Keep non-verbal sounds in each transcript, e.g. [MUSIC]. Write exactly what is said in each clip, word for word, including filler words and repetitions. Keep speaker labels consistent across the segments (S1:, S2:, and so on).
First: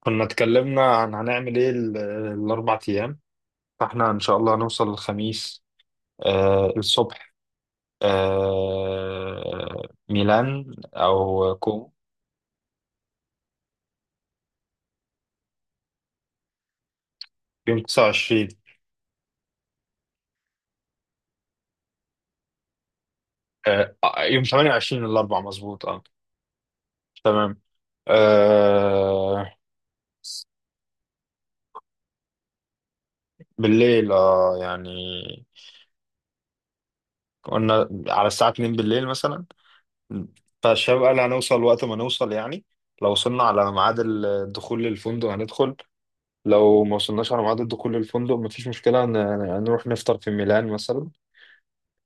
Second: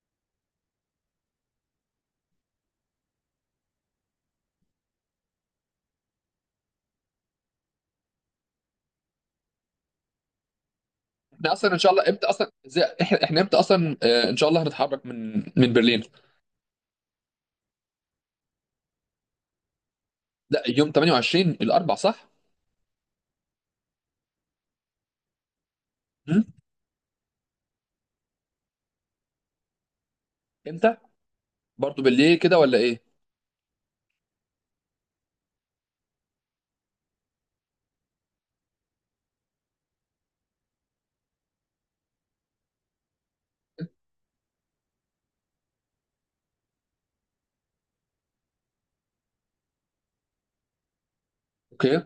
S1: كنا اتكلمنا عن هنعمل ايه ال- الاربع ايام. فاحنا ان شاء الله هنوصل الخميس، آه الصبح. آه. ميلان
S2: احنا
S1: او
S2: اصلا ان
S1: كومو.
S2: شاء الله امتى اصلا زي احنا احنا امتى اصلا آه، ان شاء الله هنتحرك من من برلين.
S1: يوم تسعة وعشرين.
S2: لا، يوم ثمانية وعشرين الاربع، صح؟
S1: آه، آه، يوم ثمانية وعشرين الاربع مظبوط، اه
S2: هم؟
S1: تمام. آه.
S2: امتى؟ برضو بالليل كده ولا ايه؟
S1: بالليل، اه يعني قلنا على الساعة اتنين بالليل مثلا. فالشباب قال هنوصل وقت ما نوصل يعني. لو وصلنا على ميعاد الدخول للفندق هندخل. لو ما وصلناش على ميعاد دخول الفندق مفيش مشكلة، ن- ن- نروح نفطر في ميلان مثلا.
S2: اوكي،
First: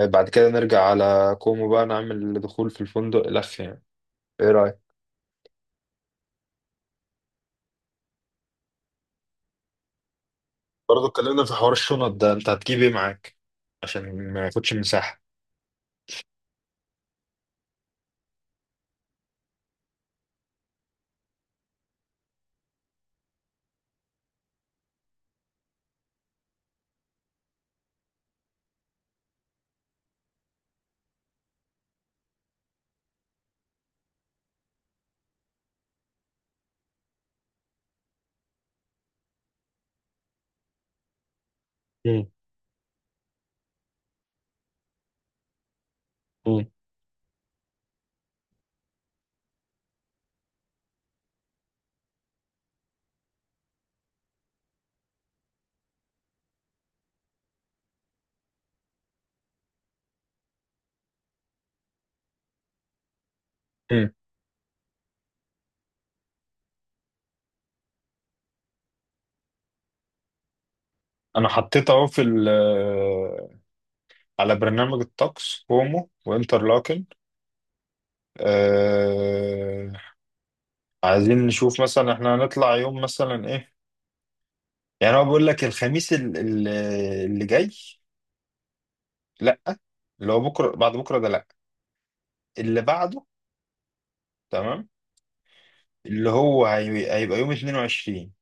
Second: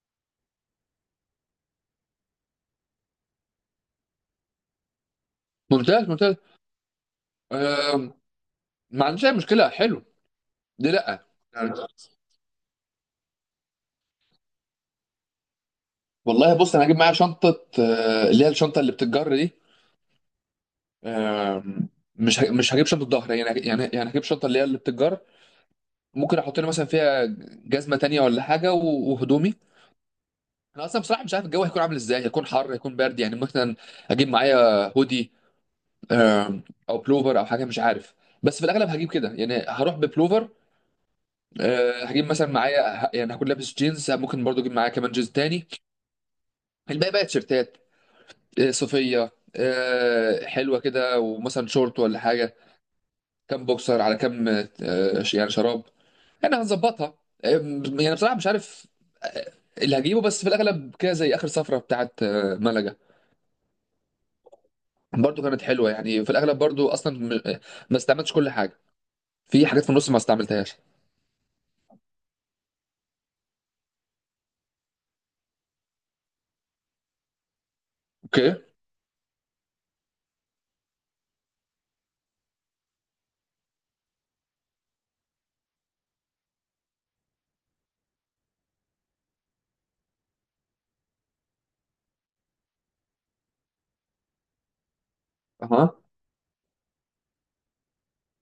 S1: بعد كده نرجع على كومو بقى، نعمل دخول في الفندق لف يعني. ايه رأيك؟
S2: ممتاز ممتاز. آم، ما عنديش اي مشكله، حلو. دي
S1: برضه
S2: لا.
S1: اتكلمنا في حوار
S2: يعني
S1: الشنط ده، انت هتجيب ايه معاك عشان ما ياخدش مساحة.
S2: والله بص، انا هجيب معايا شنطه، آه، اللي هي الشنطه اللي بتتجر دي. آم، مش ه- مش هجيب شنطه ظهر يعني، يعني يعني هجيب شنطه اللي هي اللي بتتجر. ممكن احط لي مثلا فيها جزمه تانية ولا حاجه و- وهدومي. انا اصلا بصراحه مش عارف الجو هيكون عامل ازاي، هيكون حر، هيكون برد يعني. مثلا اجيب معايا هودي، آم، او بلوفر او حاجه، مش عارف. بس في الاغلب هجيب كده يعني، هروح ببلوفر. آه، هجيب
S1: مم.
S2: مثلا معايا ه- يعني هكون لابس جينز، ممكن برضو اجيب معايا كمان جينز تاني.
S1: مم.
S2: الباقي بقى تيشيرتات، آه، صوفيه، آه، حلوه كده، ومثلا شورت ولا حاجه، كام بوكسر على كام، آه، ش- يعني شراب. يعني هنظبطها. آم، يعني بصراحه مش عارف آه، اللي هجيبه، بس في الاغلب كده زي اخر سفره بتاعت آه، ملقا.
S1: مم.
S2: برضو كانت حلوه يعني، في الاغلب برضو اصلا م- ما استعملتش كل حاجه. في حاجات في النص ما استعملتهاش.
S1: انا حطيت اهو في ال، على برنامج الطقس كومو وانترلاكن.
S2: اوكي.
S1: أه. عايزين نشوف مثلا احنا هنطلع يوم مثلا ايه. يعني هو بيقول لك الخميس ال- ال- اللي جاي. لا، اللي هو بكره بعد بكره ده لا، اللي بعده. تمام.
S2: اها.
S1: اللي هو هي- هيبقى يوم اتنين وعشرين.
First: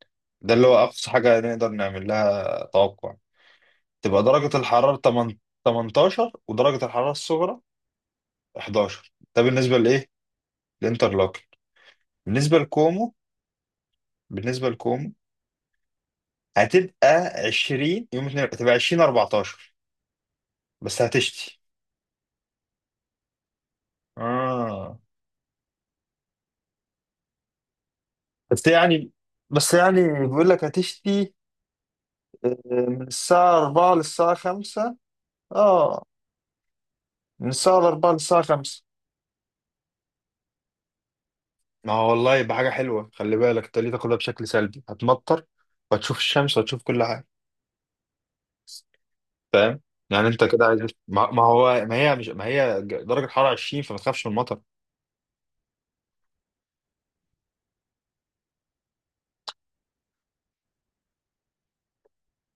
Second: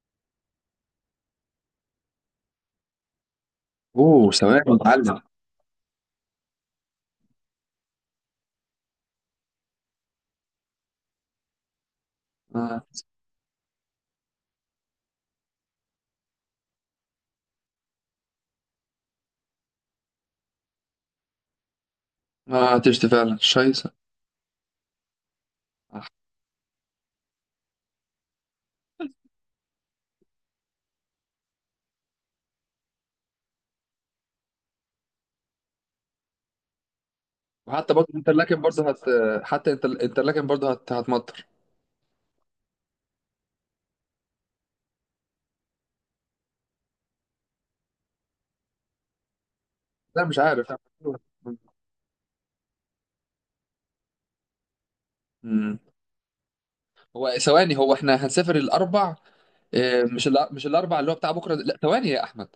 S1: ده اللي هو اقصى حاجه نقدر نعمل لها توقع. تبقى
S2: اوه،
S1: درجه
S2: ثواني
S1: الحراره
S2: اتعلم.
S1: تمانية، تمنتاشر، ودرجه الحراره الصغرى حداشر. ده بالنسبه لايه؟ للانترلوكن. بالنسبه
S2: آه.
S1: لكومو، بالنسبه لكومو هتبقى عشرين. يوم اتنين هتبقى عشرين، اربعة عشر. بس هتشتي.
S2: ما هتشتي فعلا، شايسه.
S1: اه.
S2: آه.
S1: بس يعني بس يعني بيقول لك هتشتي، آه، من الساعة اربعة للساعة خمسة. اه. من الساعة
S2: وحتى برضو
S1: أربعة للساعة
S2: الانترلاكن
S1: خمسة.
S2: برضو هت حتى الانتر- الانترلاكن برضو هت... هتمطر.
S1: ما هو والله يبقى حاجة حلوة. خلي بالك انت ليه تاخدها بشكل سلبي؟ هتمطر، وهتشوف الشمس، وهتشوف كل حاجة. فاهم؟
S2: لا،
S1: يعني
S2: مش
S1: انت كده
S2: عارف.
S1: عايز. ما ما هو، ما هي مش ما هي، ج- درجة حرارة عشرين، فما تخافش من المطر.
S2: مم. هو ثواني، هو احنا هنسافر الاربع؟ آه، مش الأ- مش الاربع اللي هو بتاع بكره ده. لا ثواني يا احمد،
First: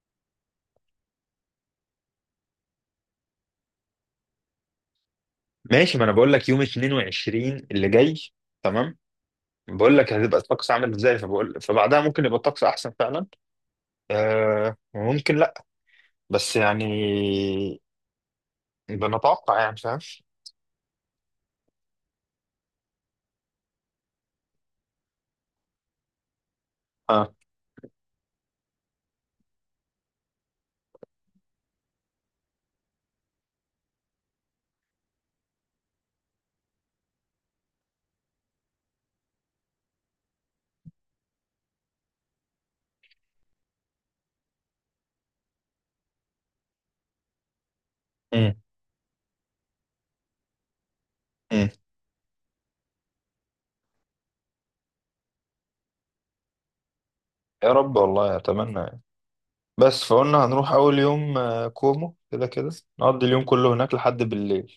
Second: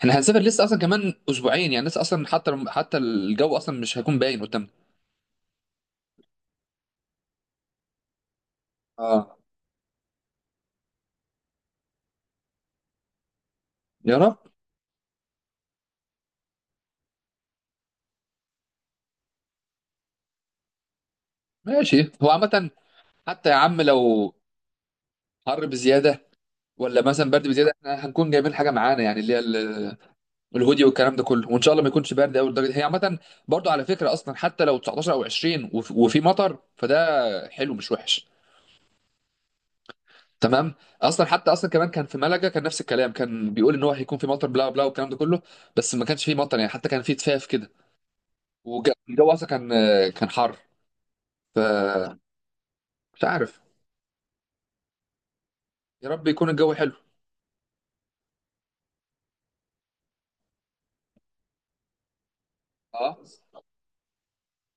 S2: احنا هنسافر لسه اصلا كمان اسبوعين يعني، لسه اصلا حتى حتى الجو اصلا مش هيكون باين قدامنا.
S1: ماشي. ما انا بقول لك يوم اتنين وعشرين اللي جاي. تمام.
S2: اه.
S1: بقول لك هتبقى الطقس عامل ازاي، فبقول فبعدها ممكن يبقى الطقس احسن فعلا.
S2: يا رب.
S1: آه، وممكن لا. بس يعني بنتوقع يعني، فاهم؟
S2: ماشي، هو عامة حتى يا عم، لو حر بزياده ولا
S1: اه.
S2: مثلا برد بزياده، احنا هنكون جايبين حاجه معانا يعني، اللي هي ال- الهودي والكلام ده كله، وان شاء الله ما يكونش برد قوي لدرجه. هي عامه برضو، على فكره اصلا، حتى لو تسعتاشر او عشرين وف- وفي مطر، فده حلو، مش وحش. تمام. اصلا حتى اصلا كمان كان في ملقا كان نفس الكلام، كان بيقول ان هو هيكون في مطر بلا بلا، والكلام ده كله. بس ما كانش فيه مطر يعني، حتى كان فيه تفاف كده،
S1: امم.
S2: والجو اصلا كان كان حر.
S1: امم.
S2: فمش عارف، يا رب يكون الجو حلو.
S1: يا رب والله اتمنى. بس فقلنا هنروح أول يوم، آه، كومو كده كده.
S2: اه،
S1: نقضي اليوم كله هناك لحد بالليل.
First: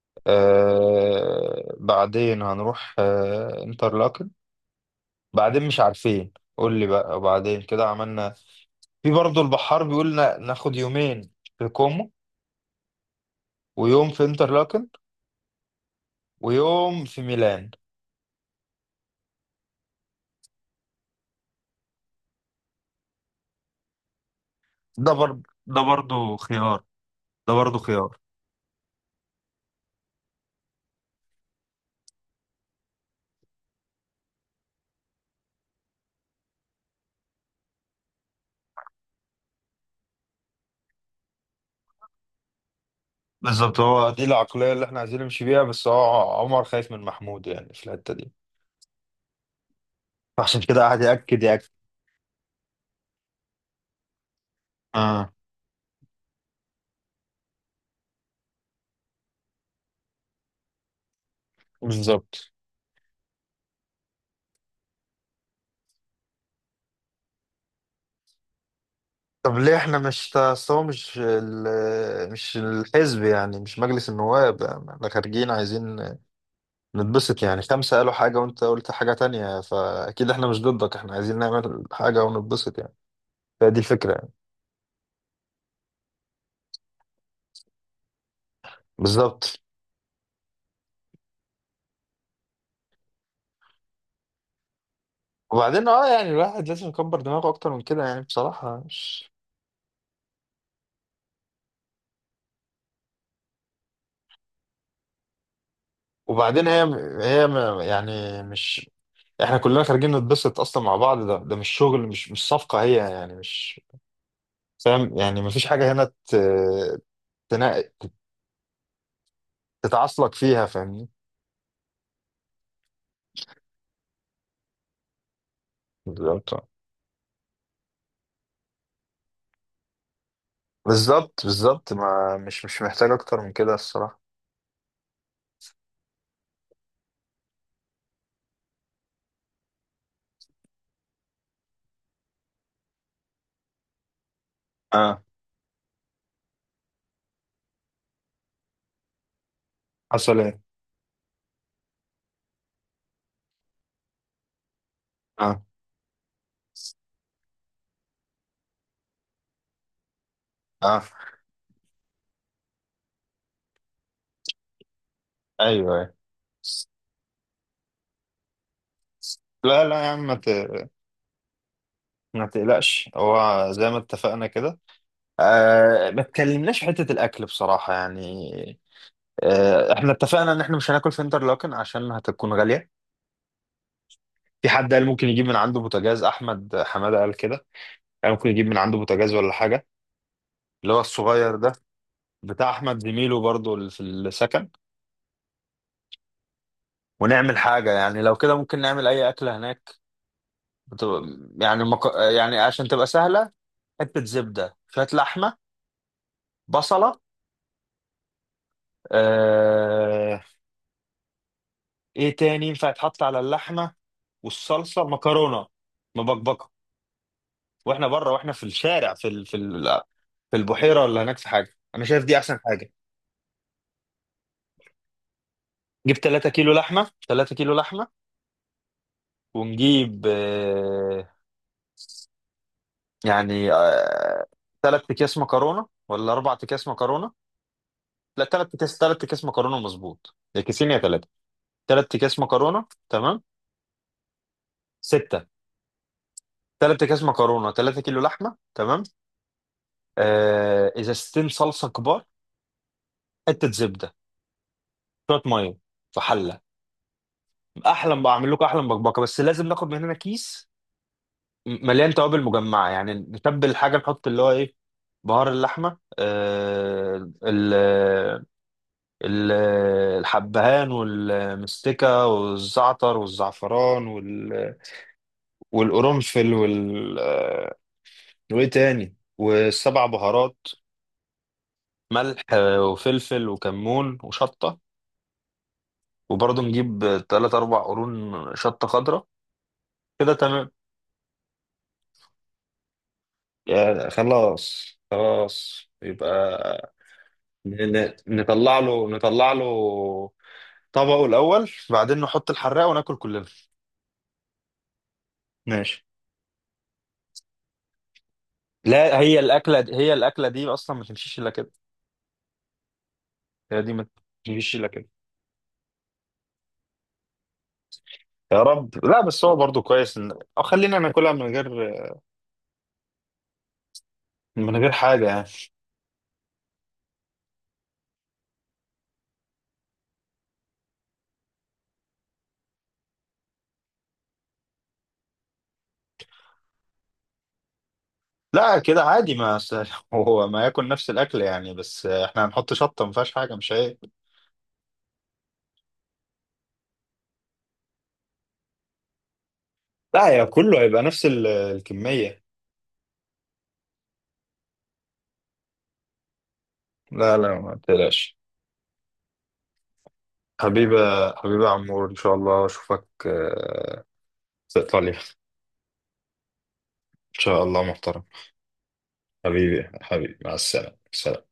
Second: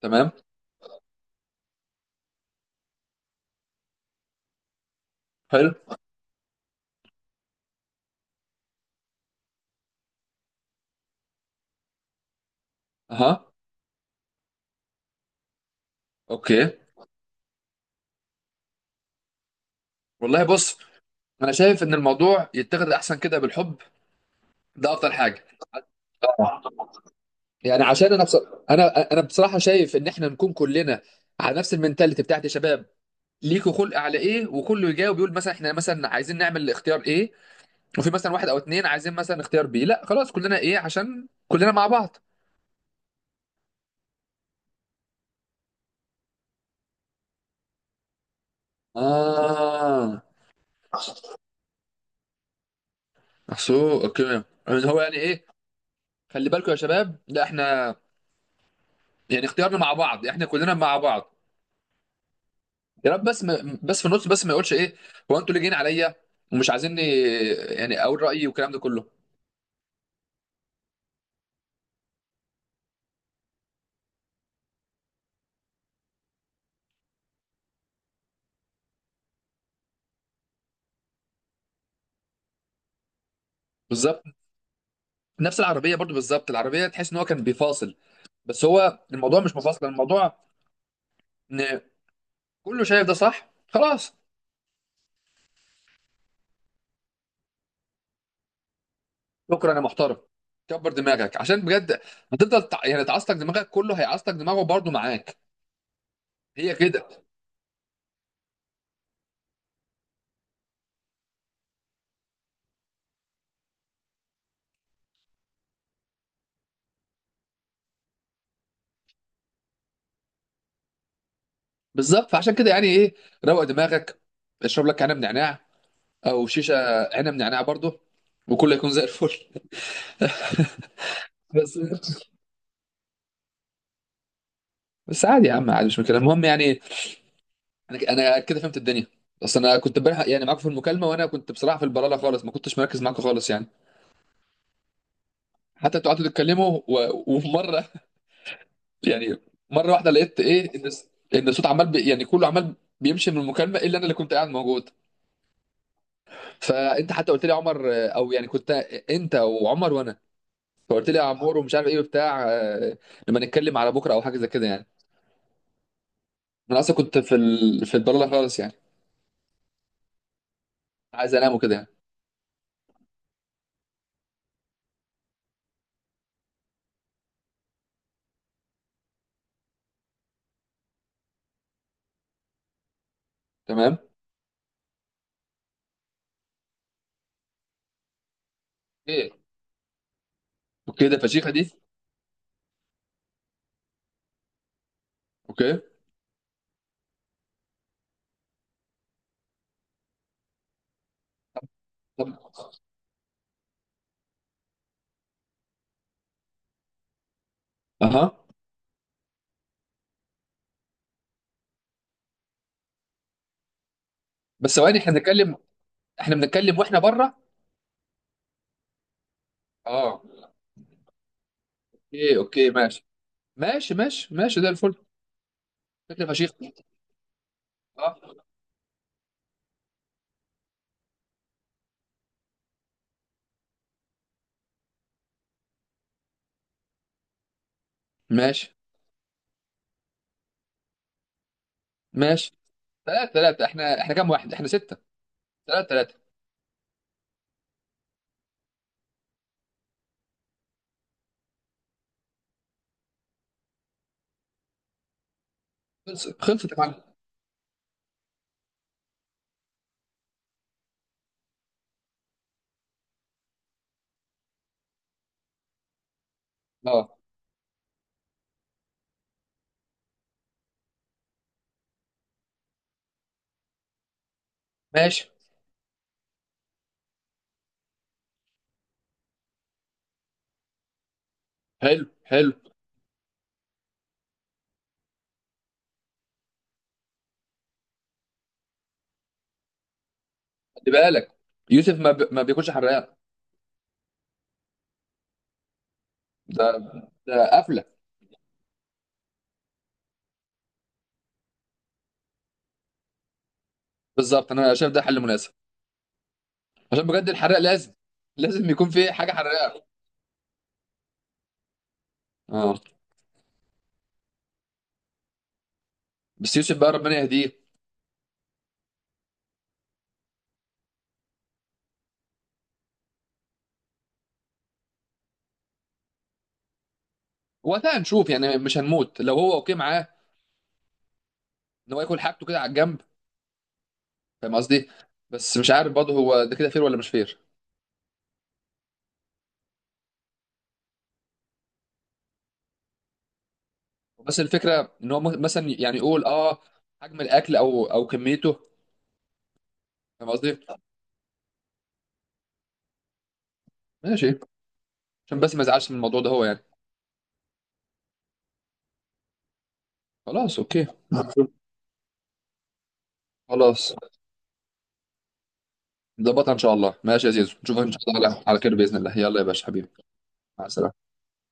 S2: تمام.
S1: آه، بعدين هنروح، آه، انترلاكن. بعدين
S2: حلو.
S1: مش عارفين، قول لي بقى وبعدين كده عملنا. في برضه البحار بيقول نا- ناخد يومين في كومو،
S2: اها.
S1: ويوم في انترلاكن،
S2: اوكي.
S1: ويوم في ميلان.
S2: والله بص، انا شايف ان الموضوع يتاخد احسن كده بالحب. ده
S1: ده
S2: افضل
S1: برضه
S2: حاجه.
S1: ده برضه خيار ده برضه
S2: يعني
S1: خيار
S2: عشان انا بص. انا انا بصراحه شايف ان احنا نكون كلنا على نفس المنتاليتي، بتاعت يا شباب ليكوا خلق على ايه، وكله يجاوب، يقول مثلا احنا مثلا عايزين نعمل اختيار ايه، وفي مثلا واحد او اتنين عايزين مثلا اختيار بي، لا خلاص كلنا ايه، عشان كلنا مع بعض.
S1: بالظبط. هو دي العقلية اللي احنا عايزين نمشي بيها، بس هو عمر خايف من محمود يعني في الحتة دي.
S2: اه.
S1: عشان كده قاعد يأكد،
S2: احسو، اوكي يعني. هو يعني
S1: يأكد
S2: ايه، خلي بالكم يا شباب، لا احنا يعني اختيارنا مع بعض، احنا كلنا مع بعض.
S1: بالظبط.
S2: يا رب بس، ما بس في النص بس ما يقولش ايه، هو انتوا اللي جايين عليا ومش عايزيني يعني اقول رايي، والكلام ده كله.
S1: طب ليه احنا مش تا- أصل هو مش ال... مش الحزب يعني، مش مجلس النواب يعني. احنا خارجين عايزين نتبسط يعني. خمسة قالوا حاجة وانت قلت حاجة تانية، فأكيد احنا مش ضدك. احنا عايزين نعمل حاجة ونتبسط يعني. فدي الفكرة
S2: بالظبط.
S1: يعني.
S2: نفس العربيه برضو بالظبط، العربيه تحس ان هو كان بيفاصل، بس هو الموضوع مش
S1: بالظبط.
S2: مفاصل، الموضوع ان كله شايف ده صح، خلاص.
S1: وبعدين اه يعني الواحد لازم يكبر دماغه أكتر من كده يعني، بصراحة مش.
S2: شكرا يا محترم، كبر دماغك عشان بجد هتفضل تع- يعني تعصتك دماغك، كله هيعصتك دماغه برضو معاك.
S1: وبعدين
S2: هي
S1: هي،
S2: كده.
S1: هي م- يعني مش. احنا كلنا خارجين نتبسط أصلا مع بعض. ده ده مش شغل، مش مش صفقة هي يعني مش. فاهم يعني؟ مفيش حاجة هنا تنا... تتعصلك فيها، فاهمني؟
S2: بالظبط، فعشان كده يعني ايه، روق دماغك، اشرب لك عنب نعناع، او
S1: بالظبط،
S2: شيشه، عنب نعناع برضو، وكله يكون زي الفل.
S1: بالظبط، بالظبط.
S2: [LAUGHS] بس.
S1: ما مش مش محتاج اكتر من كده الصراحة.
S2: بس عادي يا عم، عادي، مش مشكله، المهم يعني انا انا كده فهمت الدنيا. بس انا كنت امبارح يعني معاكم في المكالمه، وانا كنت بصراحه في البلاله خالص، ما كنتش مركز معاكم خالص يعني.
S1: اه.
S2: حتى انتوا قعدتوا تتكلموا و... ومره [LAUGHS] يعني مره واحده
S1: حصل
S2: لقيت
S1: ايه؟
S2: ايه، ان الس- ان الصوت عمال بي... يعني كله عمال بيمشي من المكالمه، الا انا اللي كنت قاعد موجود.
S1: اه.
S2: فانت حتى قلت لي يا عمر، او يعني كنت انت وعمر وانا،
S1: اه.
S2: فقلت لي يا عمور ومش عارف ايه وبتاع، آه، لما نتكلم على بكره او حاجه زي كده يعني.
S1: ايوه، أيوة.
S2: انا اصلا كنت في ال... في البلاله خالص يعني،
S1: لا، لا يا عم، ما ت-
S2: عايز انام وكده يعني.
S1: ما تقلقش، هو زي ما اتفقنا كده. آه، ما اتكلمناش في حتة الأكل بصراحة يعني. آه، احنا اتفقنا إن احنا مش هناكل في انترلاكن عشان هتكون غالية.
S2: تمام.
S1: في حد قال ممكن يجيب من عنده بوتاجاز، أحمد حمادة قال كده. قال ممكن يجيب من عنده
S2: ايه.
S1: بوتاجاز ولا حاجة. اللي هو
S2: اوكي، ده فشيخه
S1: الصغير
S2: دي.
S1: ده، بتاع احمد زميله برضو اللي في السكن.
S2: اوكي.
S1: ونعمل حاجه يعني. لو كده ممكن نعمل اي اكله هناك. بتبقى يعني مك...
S2: طب.
S1: يعني عشان تبقى سهله. حته زبده، شويه لحمه، بصله،
S2: اها.
S1: آه، ايه تاني ينفع يتحط على اللحمه؟
S2: بس ثواني،
S1: والصلصه،
S2: احنا بنتكلم،
S1: مكرونه
S2: احنا
S1: مبكبكه.
S2: بنتكلم واحنا بره.
S1: واحنا بره، واحنا في الشارع، في ال... في ال...
S2: اه.
S1: في البحيره، ولا هناك، في حاجه. انا شايف دي
S2: اوكي
S1: احسن
S2: اوكي،
S1: حاجه.
S2: ماشي ماشي ماشي ماشي، زي الفل.
S1: نجيب
S2: شكل
S1: ثلاثة
S2: فشيخ.
S1: كيلو لحمه، ثلاثة كيلو لحمه.
S2: اه.
S1: ونجيب، آه، يعني، آه، تلات اكياس مكرونه ولا اربع اكياس مكرونه؟ لا، تلات
S2: ماشي.
S1: اكياس، تلات اكياس مكرونه مظبوط، يا كيسين يا تلاته، تلات اكياس
S2: ماشي.
S1: مكرونه
S2: ثلاثة
S1: تمام.
S2: ثلاثة، احنا احنا كام واحد؟ احنا ستة.
S1: سته.
S2: ثلاثة ثلاثة.
S1: تلات اكياس مكرونه، تلاتة كيلو لحمه تمام. آه، ازازتين صلصه كبار، حته زبده، شويه ميه، في
S2: خلصت
S1: حله.
S2: خلصت يا معلم.
S1: احلى بعمل لكم احلى بكبكه، بس لازم ناخد من هنا كيس م- مليان توابل مجمعه يعني، نتبل الحاجه، نحط اللي هو ايه، بهار اللحمه،
S2: اه،
S1: آه ال- ال- الحبهان والمستكة والزعتر والزعفران، وال-
S2: ماشي.
S1: والقرنفل، وال آه، وايه تاني، والسبع بهارات،
S2: حلو
S1: ملح،
S2: حلو.
S1: آه، وفلفل وكمون وشطة. وبرضه نجيب تلات أربع قرون شطة خضراء. كده تمام.
S2: خلي بالك، يوسف ما, ب... ما بياكلش حراق.
S1: يعني خلاص، خلاص
S2: ده
S1: يبقى،
S2: ده قفلة.
S1: ن- ن- نطلع له، نطلع له طبقه الأول، بعدين نحط الحراق وناكل كلنا.
S2: بالظبط، انا شايف ده حل مناسب.
S1: ماشي.
S2: عشان بجد الحراق لازم، لازم يكون في
S1: لا،
S2: حاجة
S1: هي الاكله
S2: حراقة.
S1: دي، هي الاكله دي اصلا ما تمشيش الا كده.
S2: اه.
S1: هي دي ما تمشيش الا كده.
S2: بس يوسف بقى، ربنا يهديه.
S1: يا رب. لا، بس هو برضو كويس ان او خلينا ناكلها من غير، من غير حاجه يعني.
S2: وقتها هنشوف يعني، مش هنموت لو هو اوكي معاه ان هو ياكل حاجته كده على الجنب، فاهم قصدي. بس مش عارف برضه هو ده كده فير ولا مش فير.
S1: لا كده عادي، ما س- [LAUGHS] هو ما ياكل نفس الاكل يعني، بس احنا هنحط شطه ما فيهاش حاجه مش هي.
S2: بس الفكره ان هو م- مثلا يعني يقول اه حجم الاكل او او كميته،
S1: لا،
S2: فاهم
S1: يا
S2: قصدي.
S1: كله هيبقى نفس ال- الكميه.
S2: ماشي، عشان بس ما يزعلش من الموضوع ده هو يعني.
S1: لا، لا، ما تقلقش.
S2: خلاص اوكي.
S1: حبيبة، حبيبة عمور، إن شاء الله أشوفك،
S2: خلاص.
S1: آه، في إيطاليا إن
S2: نظبطها ان شاء الله. ماشي يا زيزو،
S1: شاء
S2: نشوفك
S1: الله
S2: ان شاء
S1: محترم.
S2: الله على على خير باذن الله. يلا يا باشا حبيبي،
S1: حبيبي حبيبي، مع
S2: مع السلامه.
S1: السلامة، سلام.